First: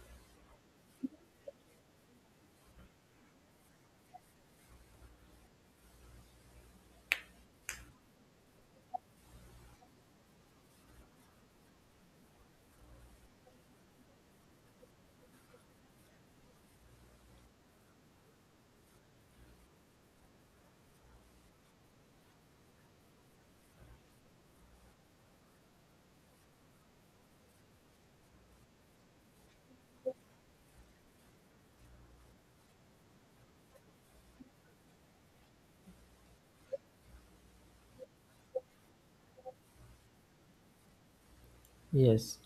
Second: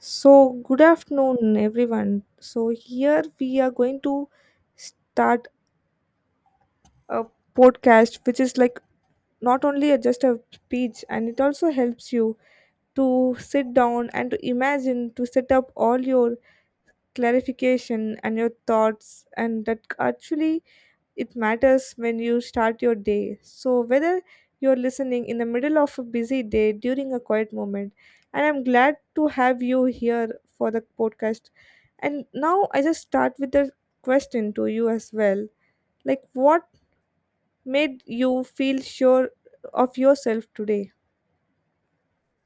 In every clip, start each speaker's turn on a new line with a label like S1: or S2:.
S1: So, good afternoon, everyone. So, here we are going to start a podcast which is like not only just a speech, and it also helps you to sit down and to imagine, to set up all your clarification and your thoughts, and that actually it matters when you start your day. So, whether you're listening in the middle of a busy day during a quiet moment, and I'm glad to have you here for the podcast. And now I just start with a question to you as well. Like, what made you feel sure of yourself today?
S2: Yes,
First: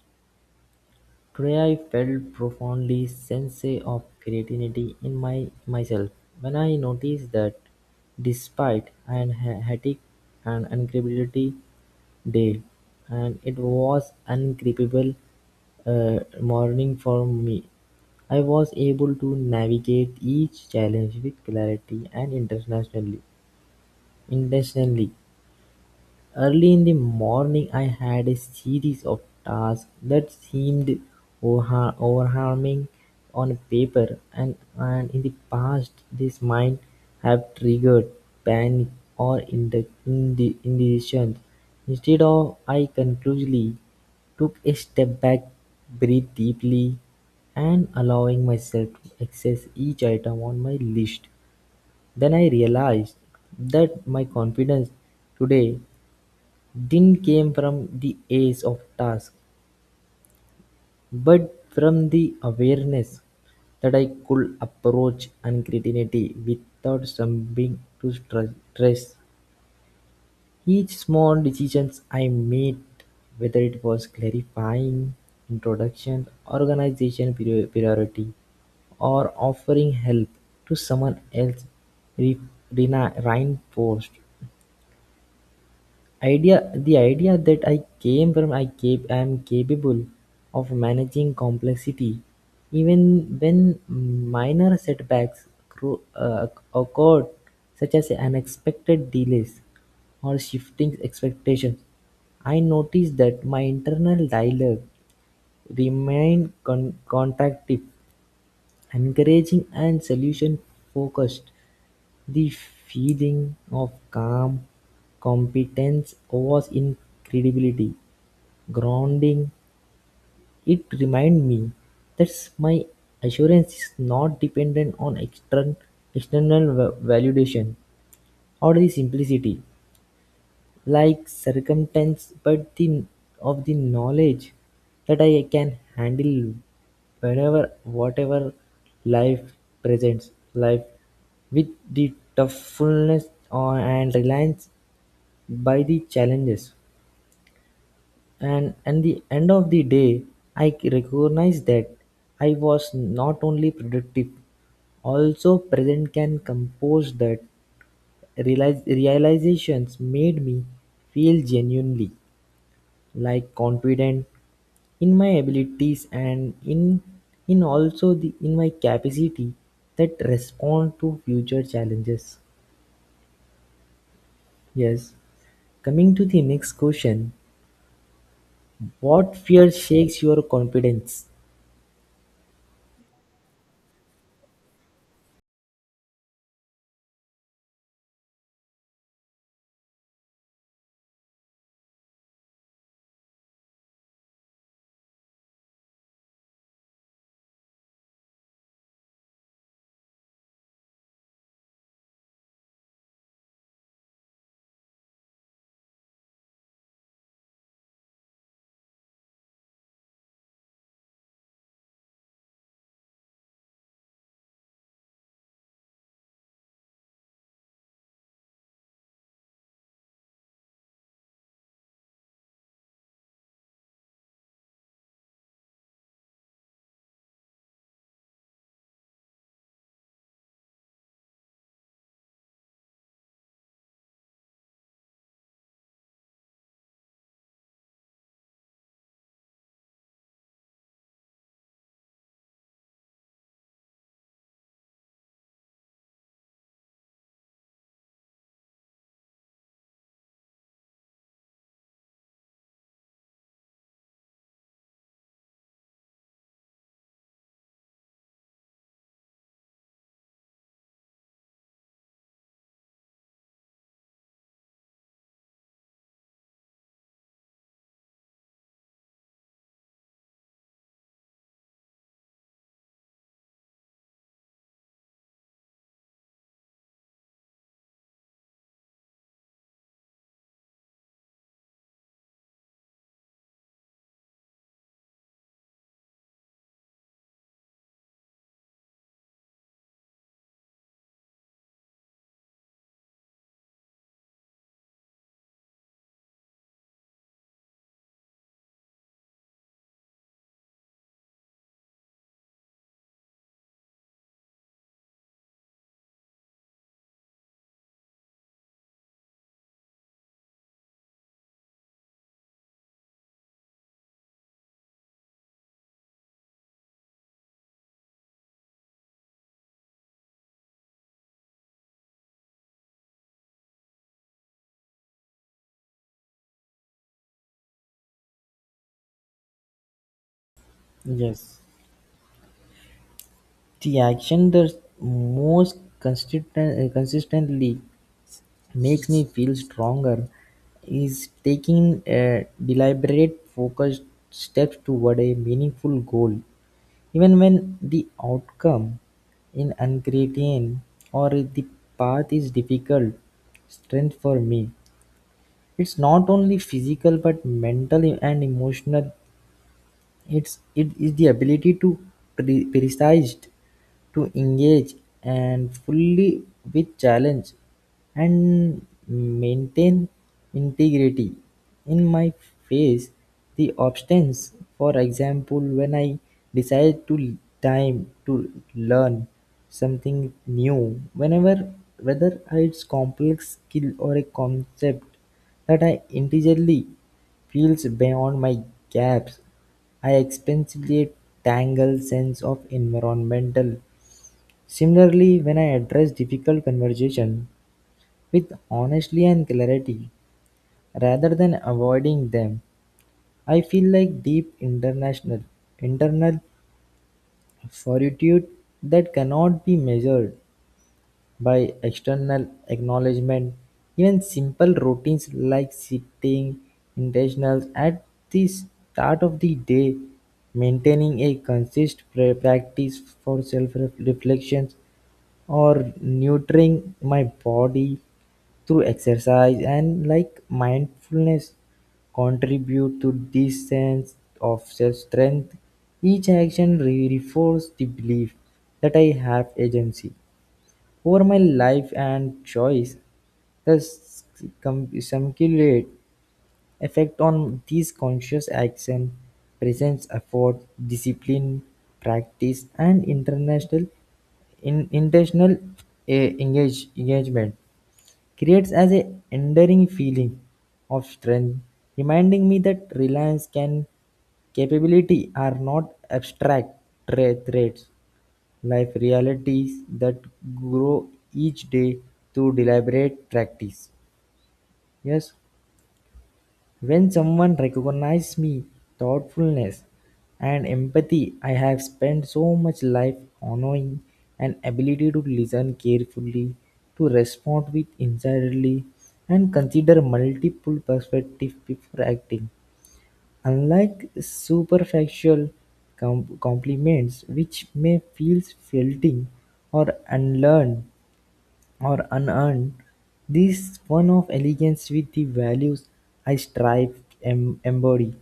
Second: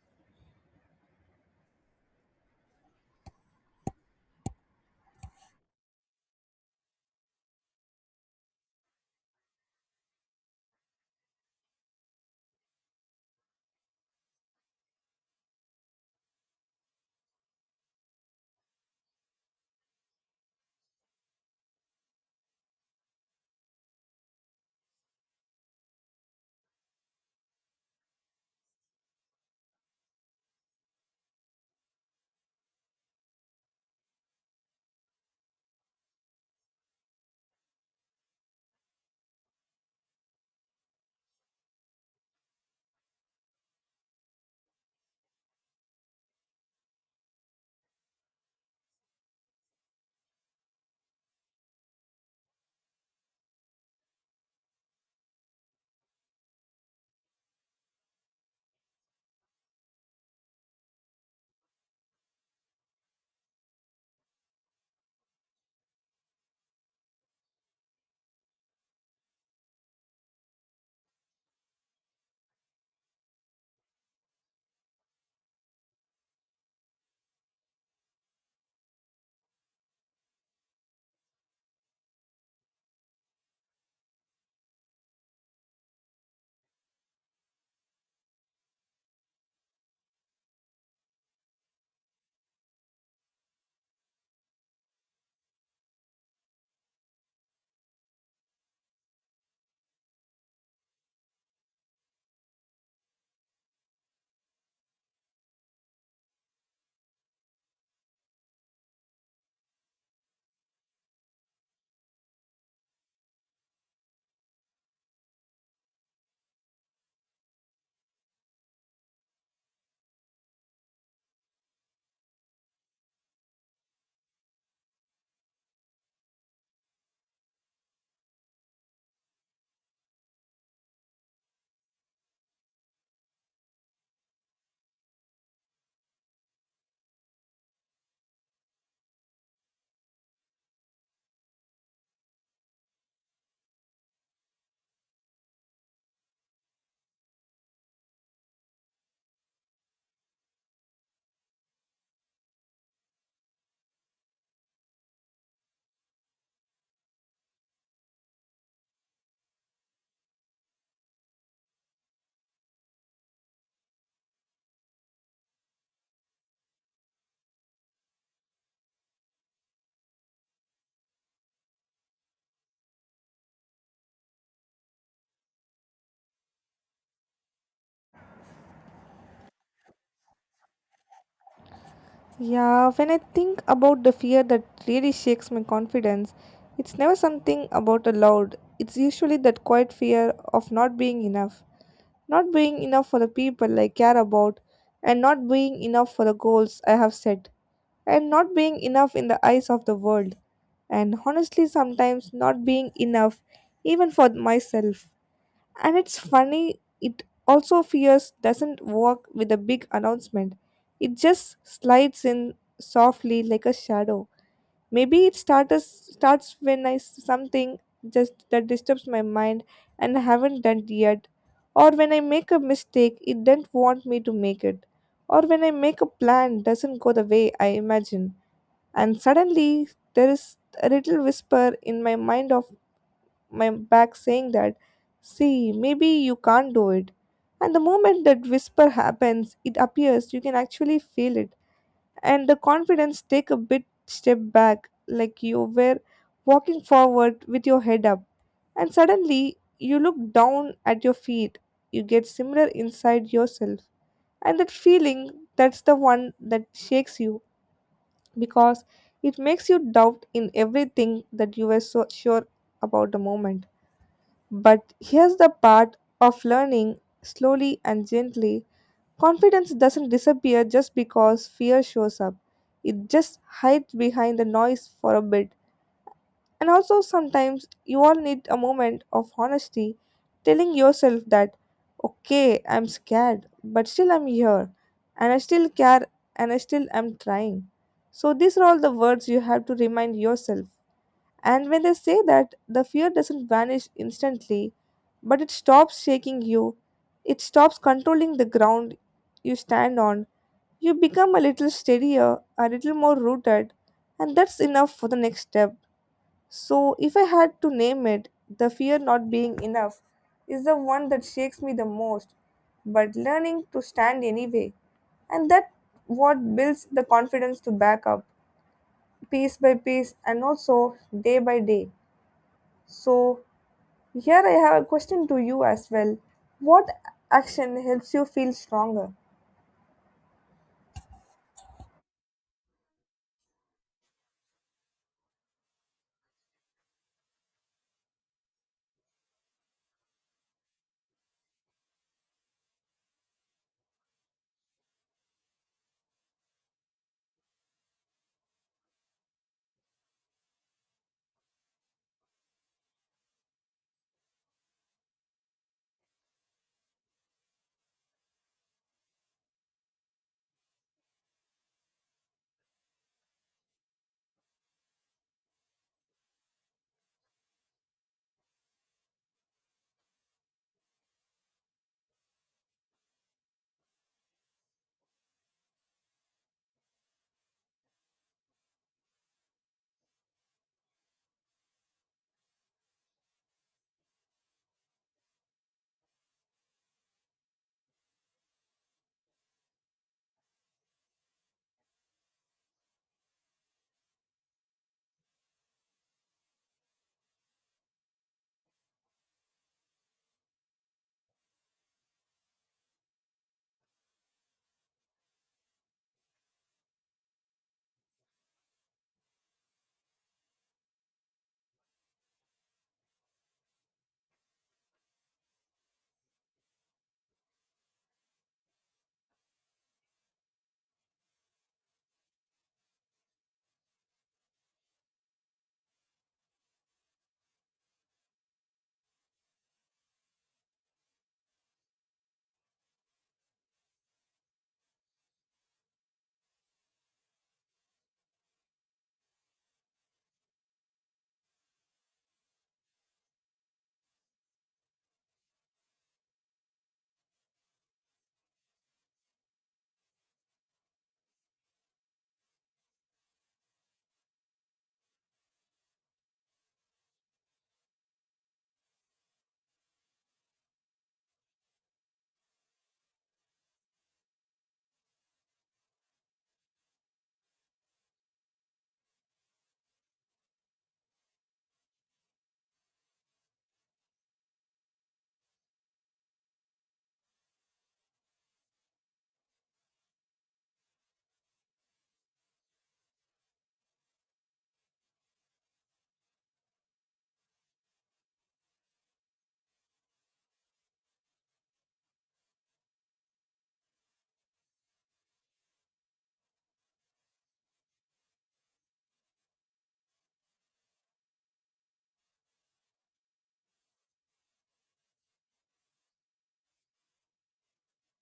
S2: today I felt profoundly sense of creativity in my myself when I noticed that despite hectic and incredibility day, and it was uncreepable morning for me. I was able to navigate each challenge with clarity and intentionally. Early in the morning I had a series of tasks that seemed overwhelming on paper, and in the past this might have triggered panic or in the indecision. Instead of I conclusively took a step back, breathed deeply, and allowing myself to access each item on my list. Then I realized that my confidence today didn't come from the ace of task, but from the awareness that I could approach uncertainty without succumbing to stress. Each small decisions I made, whether it was clarifying introduction, organization priority, or offering help to someone else, re- reinforced Idea the idea that I came from I am capable of managing complexity, even when minor setbacks occurred, such as unexpected delays or shifting expectations. I noticed that my internal dialogue remained contractive, encouraging, and solution focused. The feeling of calm competence was incredibly grounding; it reminded me that my assurance is not dependent on external validation or the simplicity like circumstance but the of the knowledge that I can handle whenever whatever life presents life with the toughness or and reliance by the challenges, and at the end of the day I recognize that I was not only productive also present can compose that realizations made me feel genuinely like confident in my abilities and in also the in my capacity that respond to future challenges. Yes, coming to the next question, what fear shakes your confidence?
S1: Yeah, when I think about the fear that really shakes my confidence, it's never something about a loud. It's usually that quiet fear of not being enough. Not being enough for the people I care about, and not being enough for the goals I have set, and not being enough in the eyes of the world, and honestly, sometimes not being enough even for myself. And it's funny, it also fears doesn't work with a big announcement, it just slides in softly like a shadow. Maybe it starts when something just that disturbs my mind and I haven't done yet, or when I make a mistake it doesn't want me to make it, or when I make a plan doesn't go the way I imagine, and suddenly there is a little whisper in my mind of my back saying that, see, maybe you can't do it. And the moment that whisper happens, it appears you can actually feel it, and the confidence take a bit step back, like you were walking forward with your head up and suddenly you look down at your feet, you get similar inside yourself, and that feeling, that's the one that shakes you, because it makes you doubt in everything that you were so sure about the moment. But here's the part of learning, slowly and gently. Confidence doesn't disappear just because fear shows up. It just hides behind the noise for a bit. And also, sometimes you all need a moment of honesty, telling yourself that, okay, I'm scared, but still I'm here, and I still care, and I still am trying. So, these are all the words you have to remind yourself. And when they say that, the fear doesn't vanish instantly, but it stops shaking you, it stops controlling the ground you stand on, you become a little steadier, a little more rooted, and that's enough for the next step. So, if I had to name it, the fear not being enough is the one that shakes me the most, but learning to stand anyway. And that what builds the confidence to back up piece by piece and also day by day. So, here I have a question to you as well. What action helps you feel stronger?
S2: Yes, the action that consistently makes me feel stronger is taking a deliberate focused steps toward a meaningful goal. Even when the outcome in ingredient or the path is difficult, strength for me, it's not only physical but mental and emotional. It is the ability to precise to engage and fully with challenge and maintain integrity in my face the obstacles. For example, when I decide to time to learn something new whenever whether it's complex skill or a concept that I intelligently feels beyond my gaps, I explicitly tangle sense of environmental. Similarly, when I address difficult conversation with honesty and clarity, rather than avoiding them, I feel like deep international internal fortitude that cannot be measured. By external acknowledgement, even simple routines like setting intentions at the start of the day, maintaining a consistent practice for self-reflection, or nurturing my body through exercise and like mindfulness contribute to this sense of self-strength. Each action reinforces the belief that I have agency over my life and choice, the cum- cumulative effect on these conscious action, presence, effort, discipline, practice, and intentional engagement creates as a enduring feeling of strength, reminding me that reliance can capability are not abstract traits. Life realities that grow each day through deliberate practice. Yes, when someone recognizes me, thoughtfulness and empathy, I have spent so much life honoring an ability to listen carefully, to respond with insightly, and consider multiple perspectives before acting. Unlike superficial compliments, which may feel fleeting or unearned, this one of elegance with the values I strive embody,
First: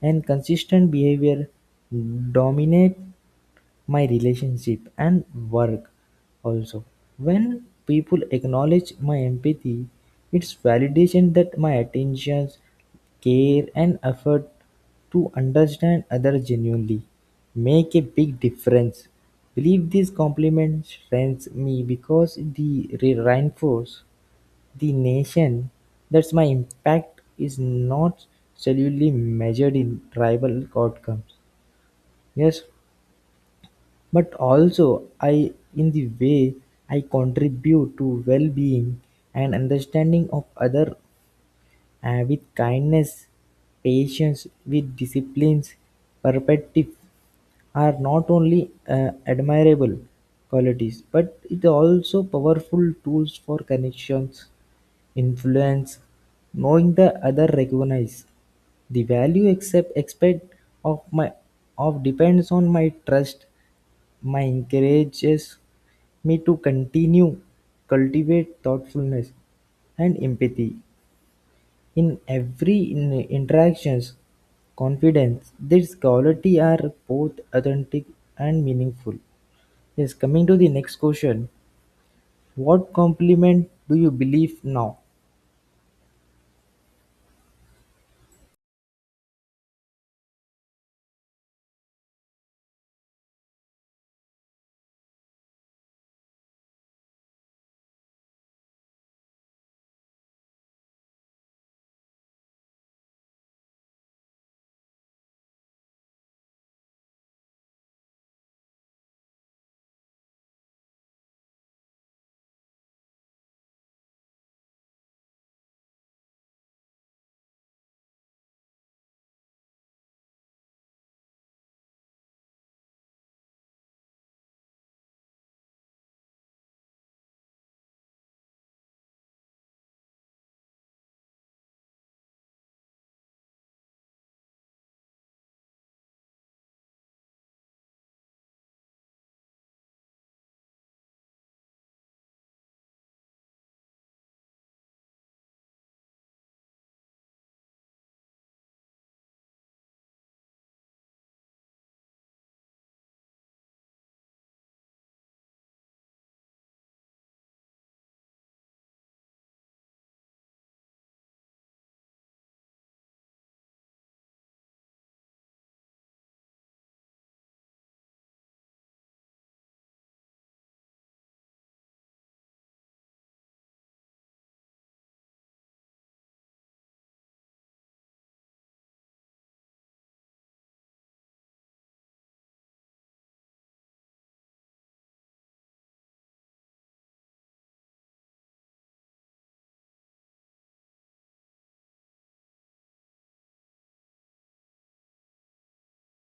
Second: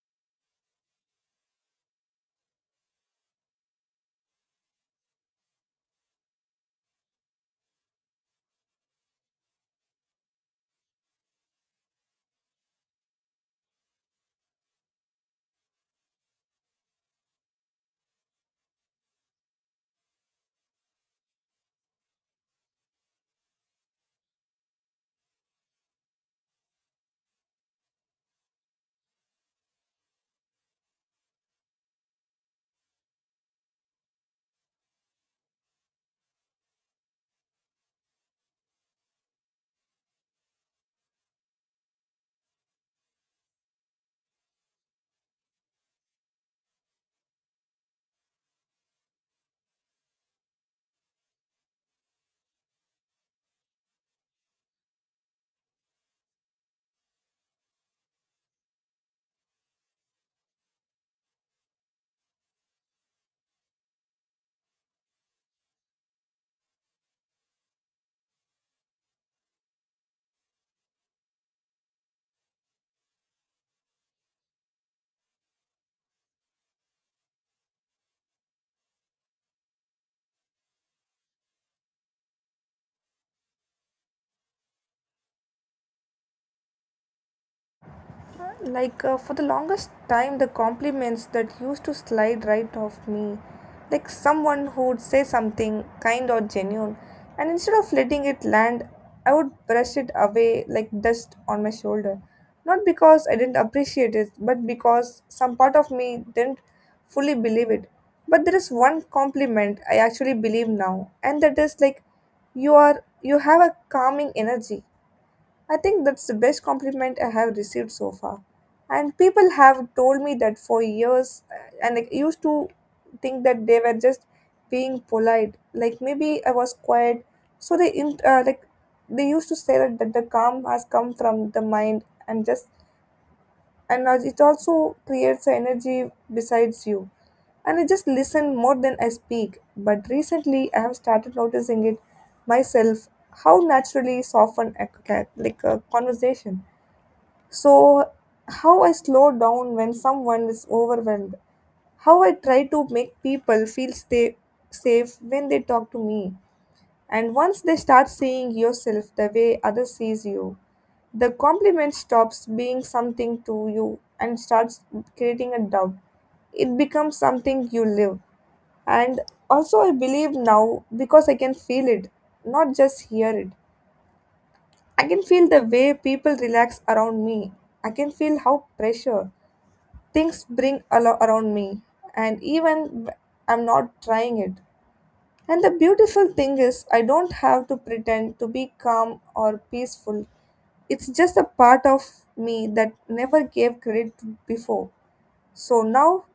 S2: and consistent behavior dominate my relationship and work also. When people acknowledge my empathy, it's validation that my attentions, care and effort to understand others genuinely make a big difference. Believe this compliment strengthens me because the reinforce the nation that my impact is not solely measured in tribal outcomes. Yes, but also I in the way I contribute to well-being and understanding of other with kindness, patience, with disciplines, perspective are not only admirable qualities but it also powerful tools for connections, influence, knowing the other recognize the value except expect of my of depends on my trust my encourages me to continue cultivate thoughtfulness and empathy in every interactions. Confidence these quality are both authentic and meaningful. Yes, coming to the next question, what compliment do you believe now?
S1: Like, for the longest time, the compliments that used to slide right off me, like someone who would say something kind or genuine, and instead of letting it land, I would brush it away like dust on my shoulder. Not because I didn't appreciate it, but because some part of me didn't fully believe it. But there is one compliment I actually believe now, and that is like, you are, you have a calming energy. I think that's the best compliment I have received so far. And people have told me that for years, and I used to think that they were just being polite. Like maybe I was quiet, so they like, they used to say that, that the calm has come from the mind and just, and as it also creates energy besides you, and I just listen more than I speak. But recently I have started noticing it myself, how naturally soften like a conversation. So how I slow down when someone is overwhelmed, how I try to make people feel stay safe when they talk to me. And once they start seeing yourself the way others sees you, the compliment stops being something to you and starts creating a doubt. It becomes something you live. And also, I believe now because I can feel it, not just hear it. I can feel the way people relax around me. I can feel how pressure things bring around me. And even I'm not trying it. And the beautiful thing is, I don't have to pretend to be calm or peaceful. It's just a part of me that never gave credit to before. So now,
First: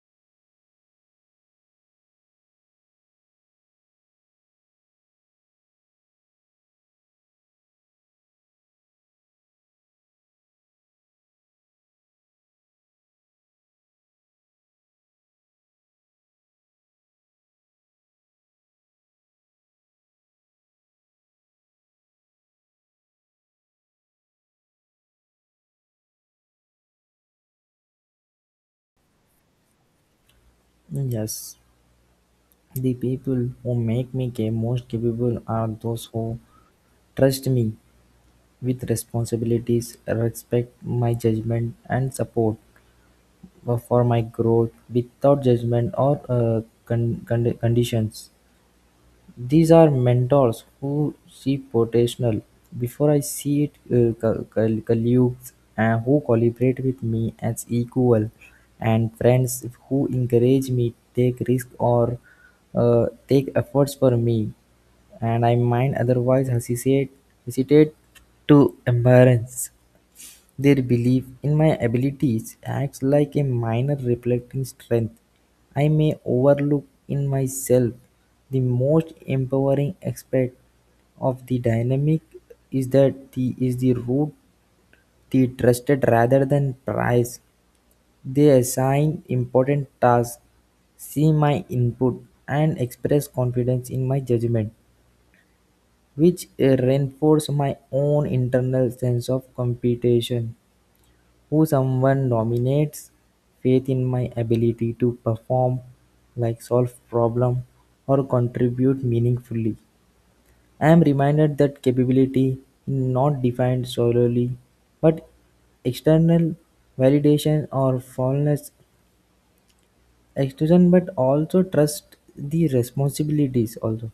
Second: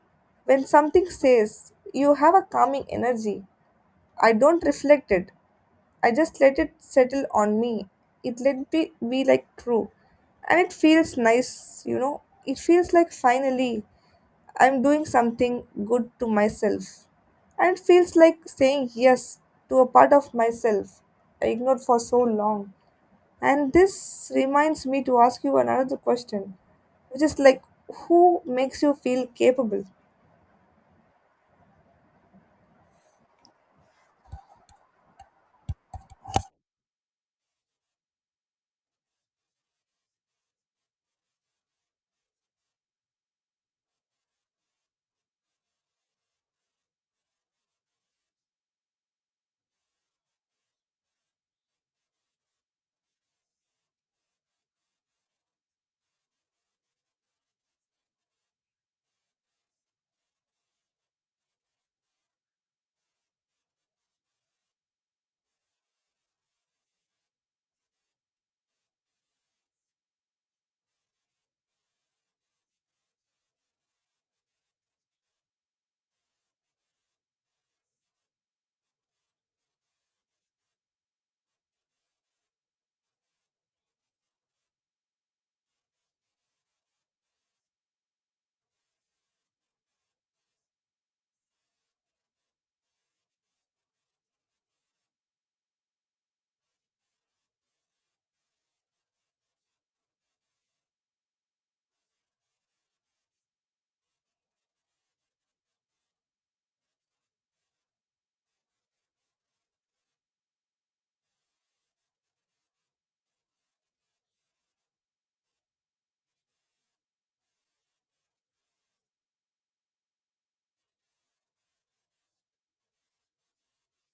S1: when something says, you have a calming energy, I don't reflect it. I just let it settle on me. It let be like true. And it feels nice, you know. It feels like finally I'm doing something good to myself. And it feels like saying yes to a part of myself I ignored for so long. And this reminds me to ask you another question, which is like, who makes you feel capable?
S2: Yes, the people who make me most capable are those who trust me with responsibilities, respect my judgment, and support for my growth without judgment or conditions. These are mentors who see potential before I see it, colleagues who collaborate with me as equal, and friends who encourage me take risk or take efforts for me, and I might otherwise hesitate to embarrass. Their belief in my abilities acts like a minor reflecting strength. I may overlook in myself. The most empowering aspect of the dynamic is that the is the root they trusted rather than prize. They assign important tasks, see my input, and express confidence in my judgment, which reinforce my own internal sense of competition. Who someone nominates faith in my ability to perform, like solve problem or contribute meaningfully. I am reminded that capability is not defined solely but external validation or fallenness extrusion but also trust the responsibilities also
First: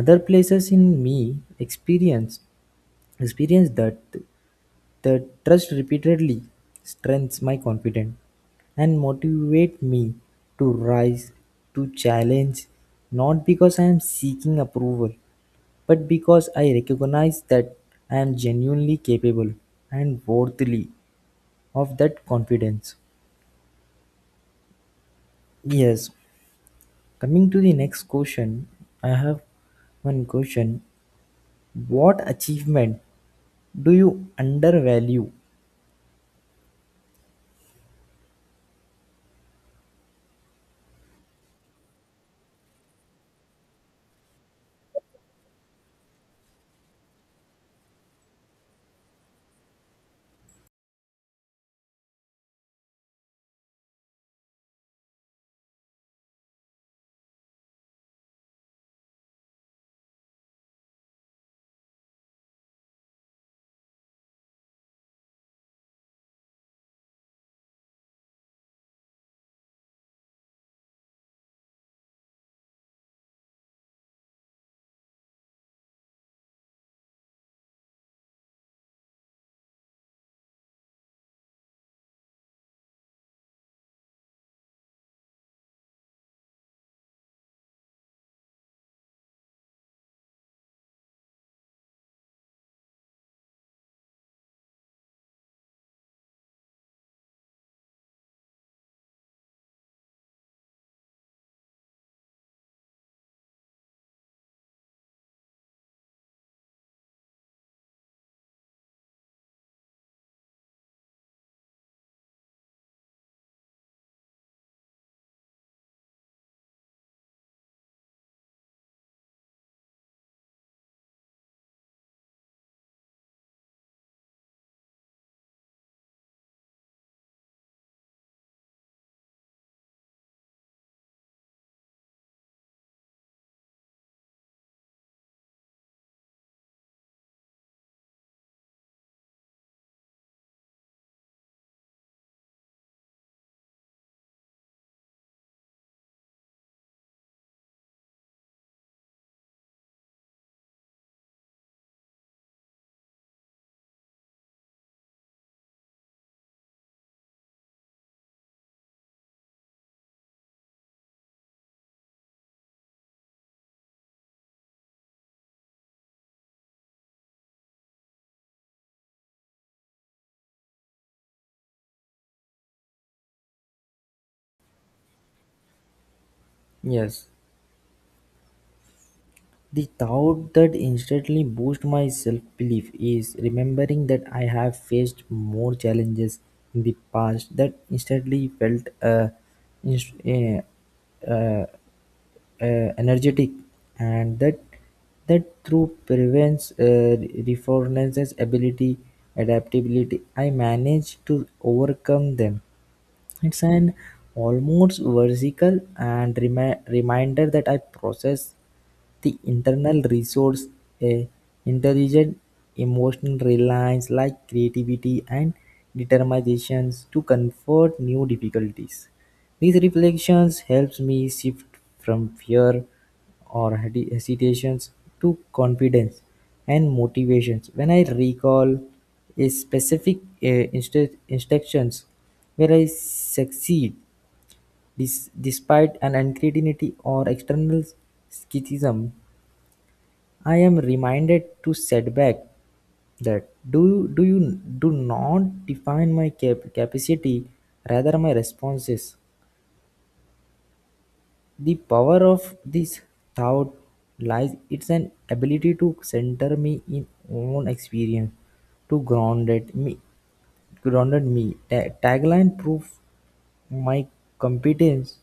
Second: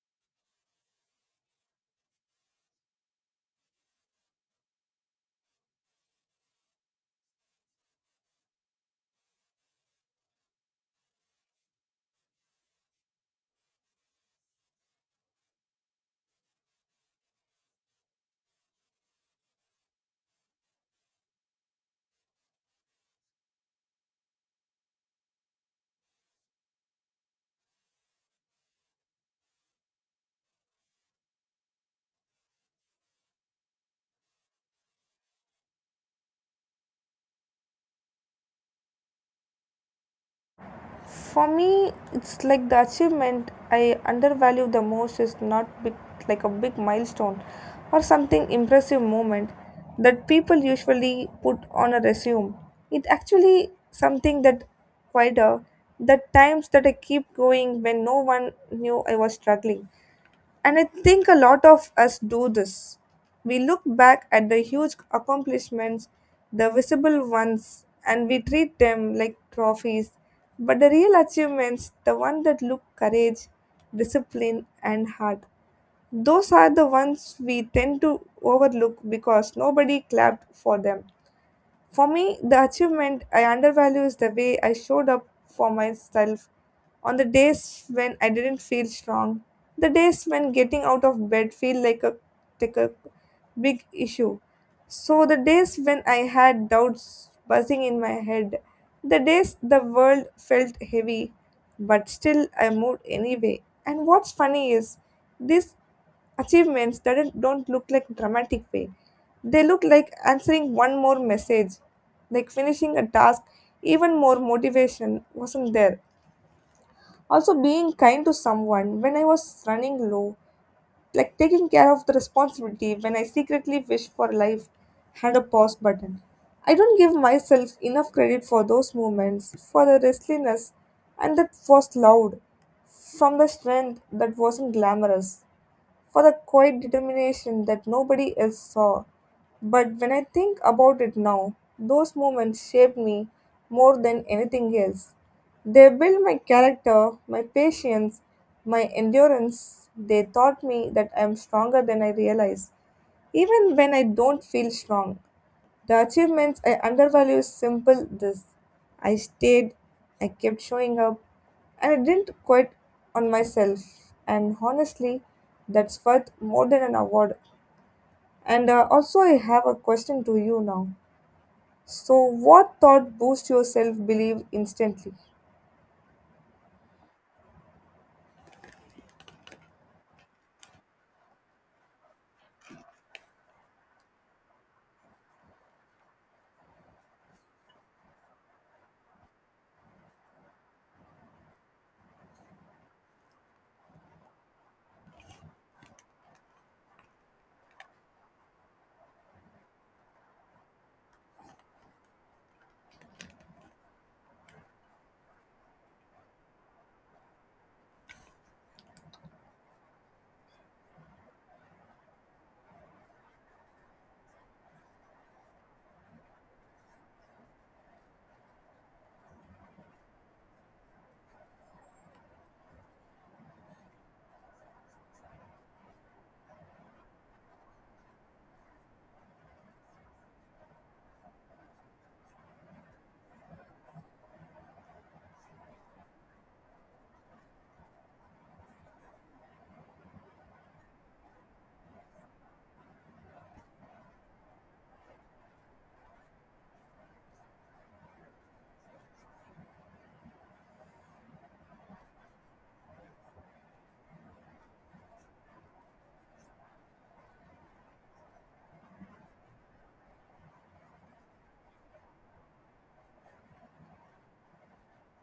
S2: other places in me experience that the trust repeatedly strengthens my confidence and motivates me to rise to challenge, not because I am seeking approval but because I recognize that I am genuinely capable and worthy of that confidence. Yes, coming to the next question, I have one question. What achievement do you undervalue?
S1: For me, it's like the achievement I undervalue the most is not big, like a big milestone or something impressive moment that people usually put on a resume. It actually something that quieter, the times that I keep going when no one knew I was struggling. And I think a lot of us do this. We look back at the huge accomplishments, the visible ones, and we treat them like trophies. But the real achievements, the ones that look courage, discipline, and heart, those are the ones we tend to overlook because nobody clapped for them. For me, the achievement I undervalue is the way I showed up for myself on the days when I didn't feel strong, the days when getting out of bed feel like a big issue. So the days when I had doubts buzzing in my head, the days the world felt heavy, but still I moved anyway. And what's funny is this achievements that don't look like dramatic way. They look like answering one more message, like finishing a task, even more motivation wasn't there. Also, being kind to someone when I was running low, like taking care of the responsibility when I secretly wish for life had a pause button. I don't give myself enough credit for those moments, for the restlessness, and that was loud, from the strength that wasn't glamorous, for the quiet determination that nobody else saw. But when I think about it now, those moments shaped me more than anything else. They built my character, my patience, my endurance. They taught me that I am stronger than I realize, even when I don't feel strong. The achievements I undervalue is simple this. I stayed, I kept showing up, and I didn't quit on myself. And honestly, that's worth more than an award. And also, I have a question to you now. So, what thought boosts your self belief instantly?
S2: Yes, the thought that instantly boosts my self belief is remembering that I have faced more challenges in the past that instantly felt inst- uh, uh, uh, energetic and that through prevents reformance's ability adaptability I manage to overcome them. It's an almost vertical and reminder that I process the internal resource, a intelligent emotional reliance like creativity and determinations to confront new difficulties. These reflections helps me shift from fear or hesitations to confidence and motivations. When I recall a specific instructions where I succeed despite an uncertainty or external skepticism, I am reminded to set back that do you do not define my capacity rather my responses. The power of this thought lies its an ability to center me in own experience, to grounded me. Tagline proof my competence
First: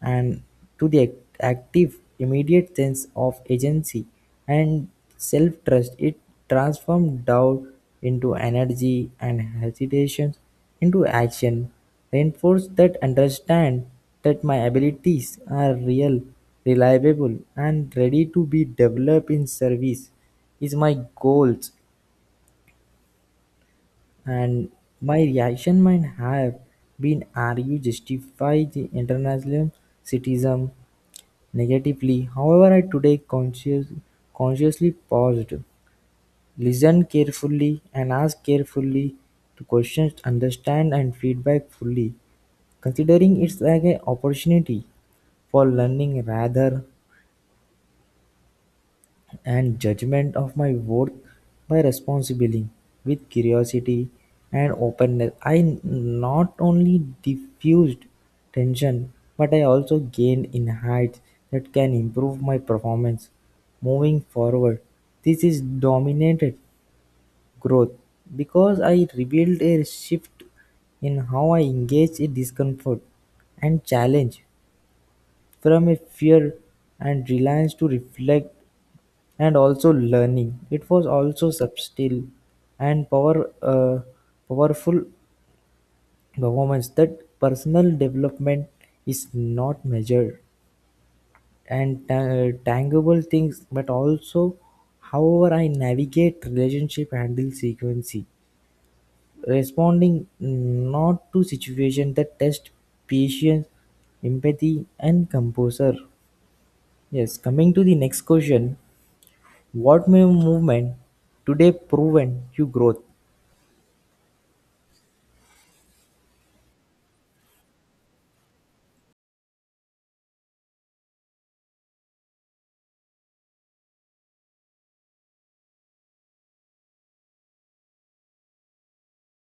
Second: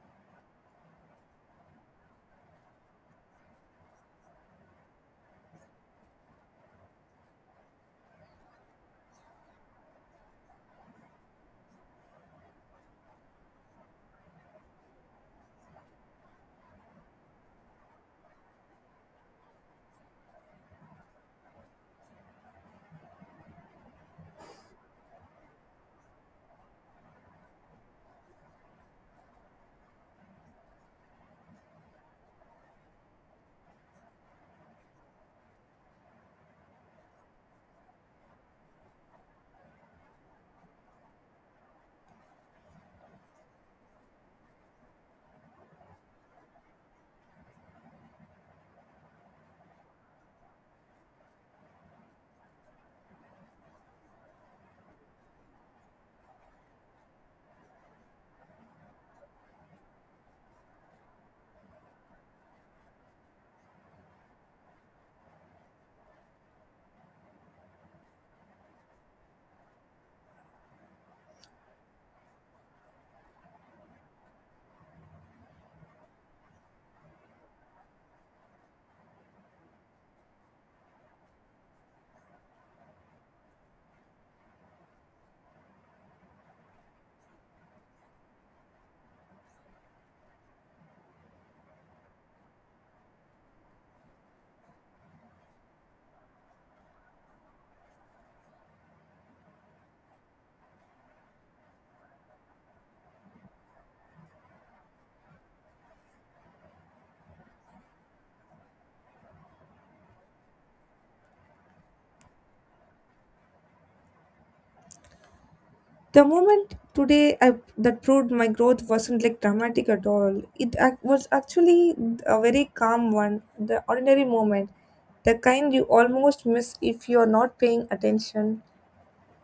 S2: and to the active, immediate sense of agency and self trust. It transforms doubt into energy and hesitations into action, reinforce that understand that my abilities are real, reliable, and ready to be developed in service is my goals, and my reaction might have been argue justify the international citizen negatively. However, I today consciously paused, listened carefully, and asked carefully to questions, understand, and feedback fully, considering it's like an opportunity for learning rather and judgment of my worth by responsibly with curiosity and openness. I not only diffused tension but I also gained insights that can improve my performance moving forward. This is dominated growth because I revealed a shift in how I engage in discomfort and challenge from a fear and reliance to reflect and also learning. It was also subtle and powerful performance that personal development is not measured and tangible things, but also however I navigate relationship handle frequency, responding not to situation that test patience, empathy, and composure. Yes, coming to the next question, what may movement today proven you growth?
S1: The moment today I, that proved my growth wasn't like dramatic at all. It was actually a very calm one, the ordinary moment, the kind you almost miss if you're not paying attention.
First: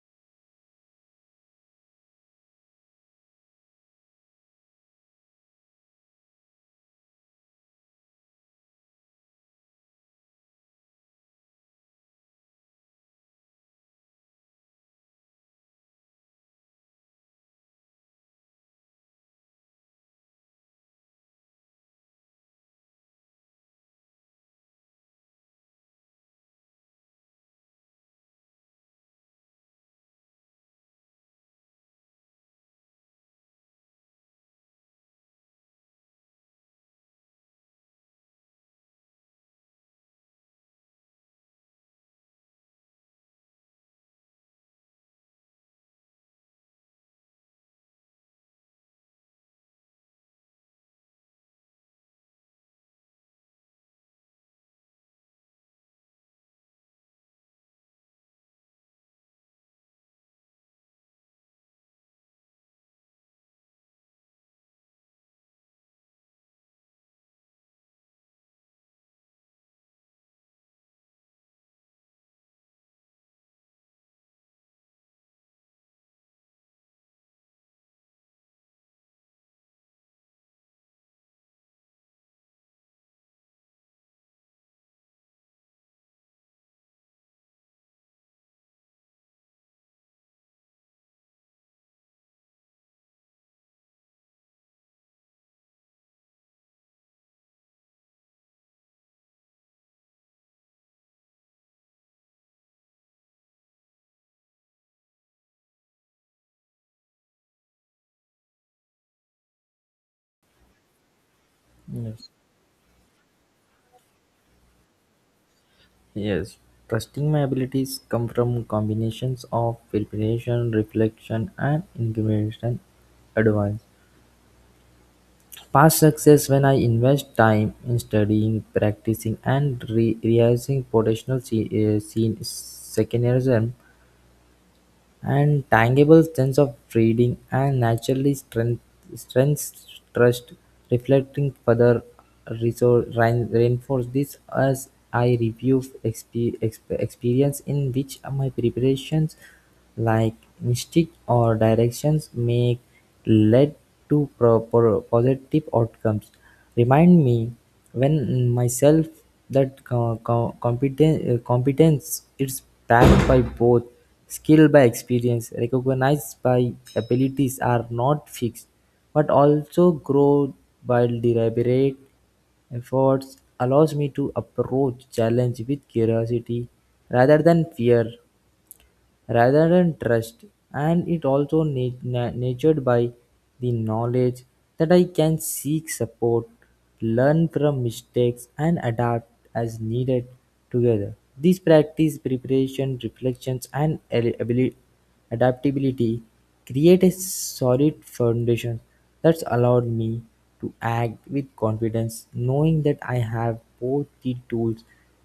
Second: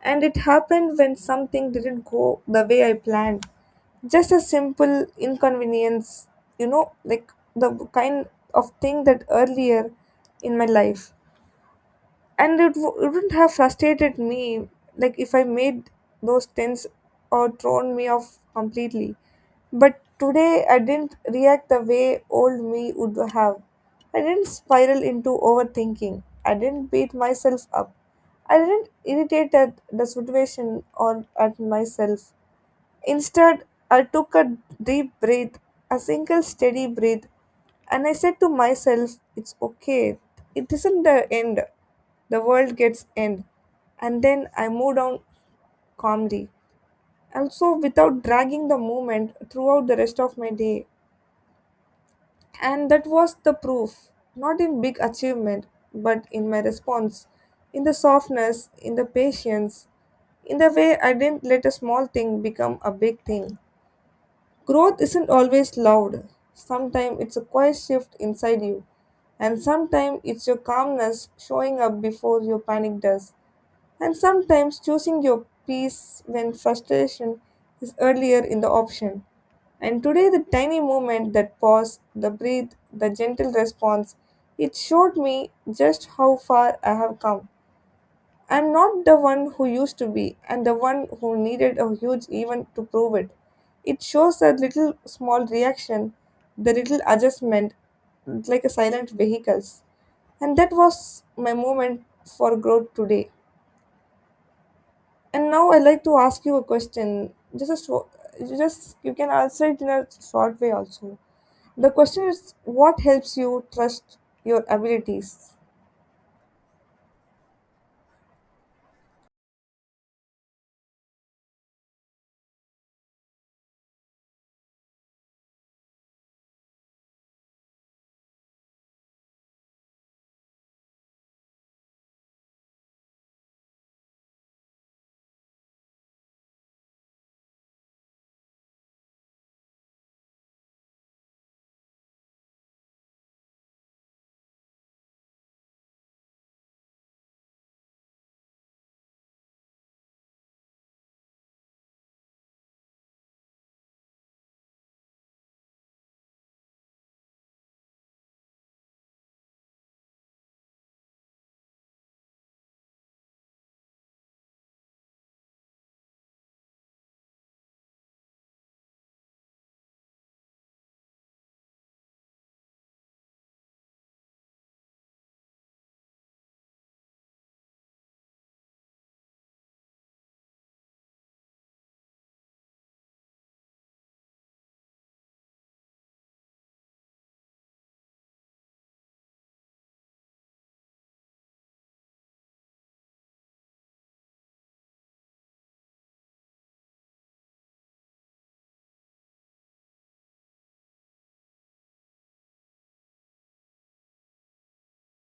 S1: And it happened when something didn't go the way I planned. Just a simple inconvenience, you know, like the kind of thing that earlier in my life, and wouldn't have frustrated me, like if I made those things or thrown me off completely. But today I didn't react the way old me would have. I didn't spiral into overthinking, I didn't beat myself up, I didn't irritate at the situation or at myself. Instead, I took a deep breath, a single steady breath, and I said to myself, it's okay. It isn't the end. The world gets end. And then I moved on calmly. And so without dragging the moment throughout the rest of my day. And that was the proof, not in big achievement, but in my response, in the softness, in the patience, in the way I didn't let a small thing become a big thing. Growth isn't always loud. Sometimes it's a quiet shift inside you, and sometimes it's your calmness showing up before your panic does, and sometimes choosing your peace when frustration is earlier in the option. And today, the tiny movement, that pause, the breathe, the gentle response, it showed me just how far I have come. I'm not the one who used to be, and the one who needed a huge event to prove it. It shows that little small reaction, the little adjustment, like a silent vehicles. And that was my moment for growth today. And now I'd like to ask you a question. Just you can answer it in a short way also. The question
S2: Yes.
S1: is, what helps you trust your abilities?
S2: Yes. Trusting my abilities come from combinations of preparation, reflection, and incremental advance. Past success when I invest time in studying, practicing, and realizing potential seen secondary and tangible sense of reading and naturally strength trust reflecting further reinforce this as I review experience in which my preparations like mystic or directions make led to positive outcomes remind me when myself that competence is backed by both skill by experience, recognized by abilities are not fixed, but also grow while deliberate efforts allows me to approach challenge with curiosity rather than trust, and it also nurtured by the knowledge that I can seek support, learn from mistakes, and adapt as needed together. These practice, preparation, reflections, and adaptability create a solid foundation that's allowed me to act with confidence, knowing that I have both the tools,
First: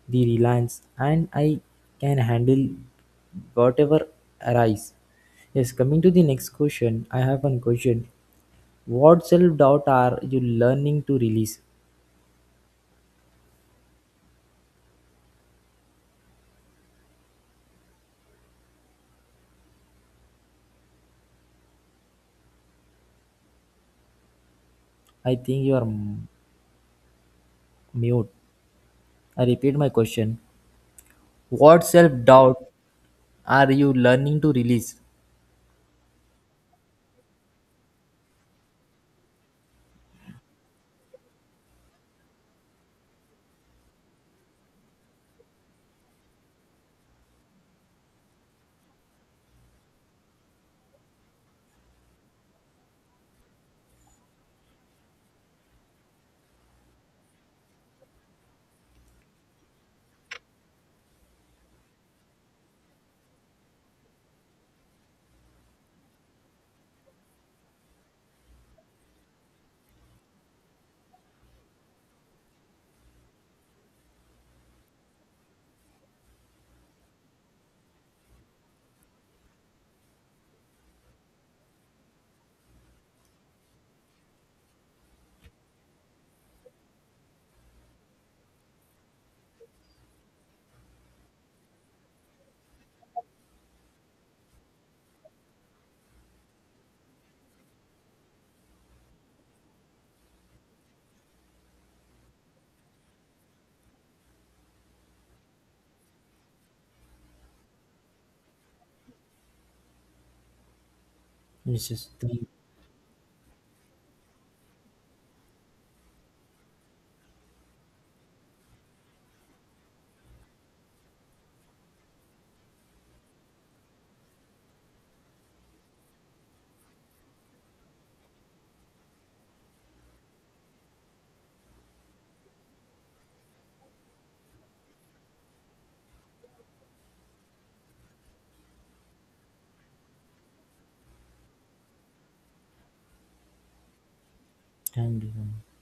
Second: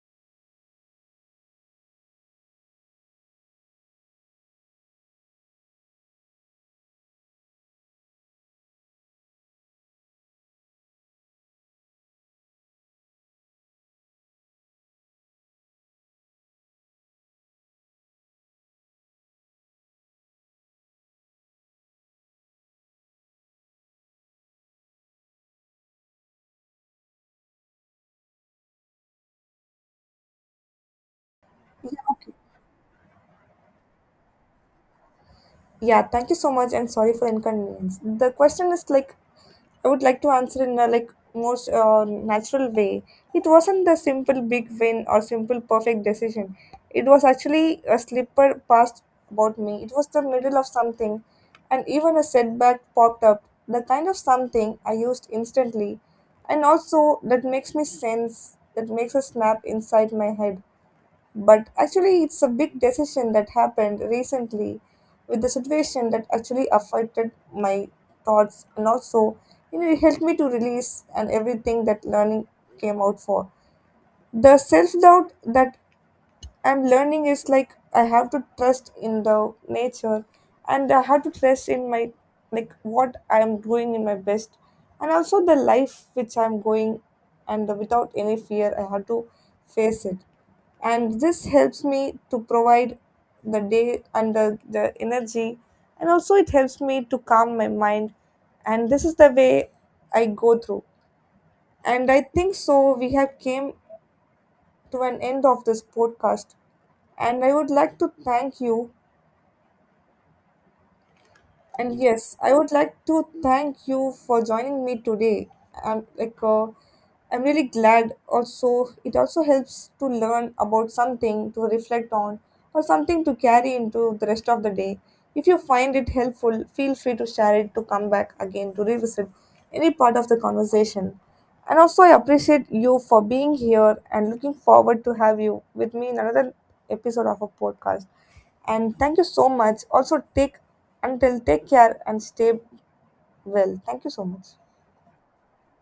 S2: the reliance, and I can handle whatever arise. Yes, coming to the next question, I have one question. What self doubt are you learning to release? I think you are mute. I repeat my question. What self doubt are you learning to release?
S1: Yeah, thank you so much, and sorry for inconvenience. The question is like, I would like to answer in a like most natural way. It wasn't the simple big win or simple perfect decision. It was actually a slipper passed about me. It was the middle of something, and even a setback popped up. The kind of something I used instantly, and also that makes me sense. That makes a snap inside my head. But actually, it's a big decision that happened recently with the situation that actually affected my thoughts, and also, you know, it helped me to release and everything that learning came out for. The self doubt that and learning is like, I have to trust in the nature, and I have to trust in my, like, what I am doing in my best, and also the life which I'm going, and without any fear I have to face it. And this helps me to provide the day and the energy, and also it helps me to calm my mind. And this is the way I go through. And I think so we have came to an end of this podcast. And I would like to thank you,
S2: Yes,
S1: and
S2: yes.
S1: yes, I would like to thank you for joining me today. I'm like I'm really glad, also it also helps to learn about something to reflect on or something to carry into the rest of the day. If you find it helpful, feel free to share it, to come back again to revisit any part of the conversation. And also I appreciate you for being here and looking forward to have you with me in another episode of a podcast. And thank you so much. Also, take, until take care and stay well. Thank you so much.
S2: Thank you.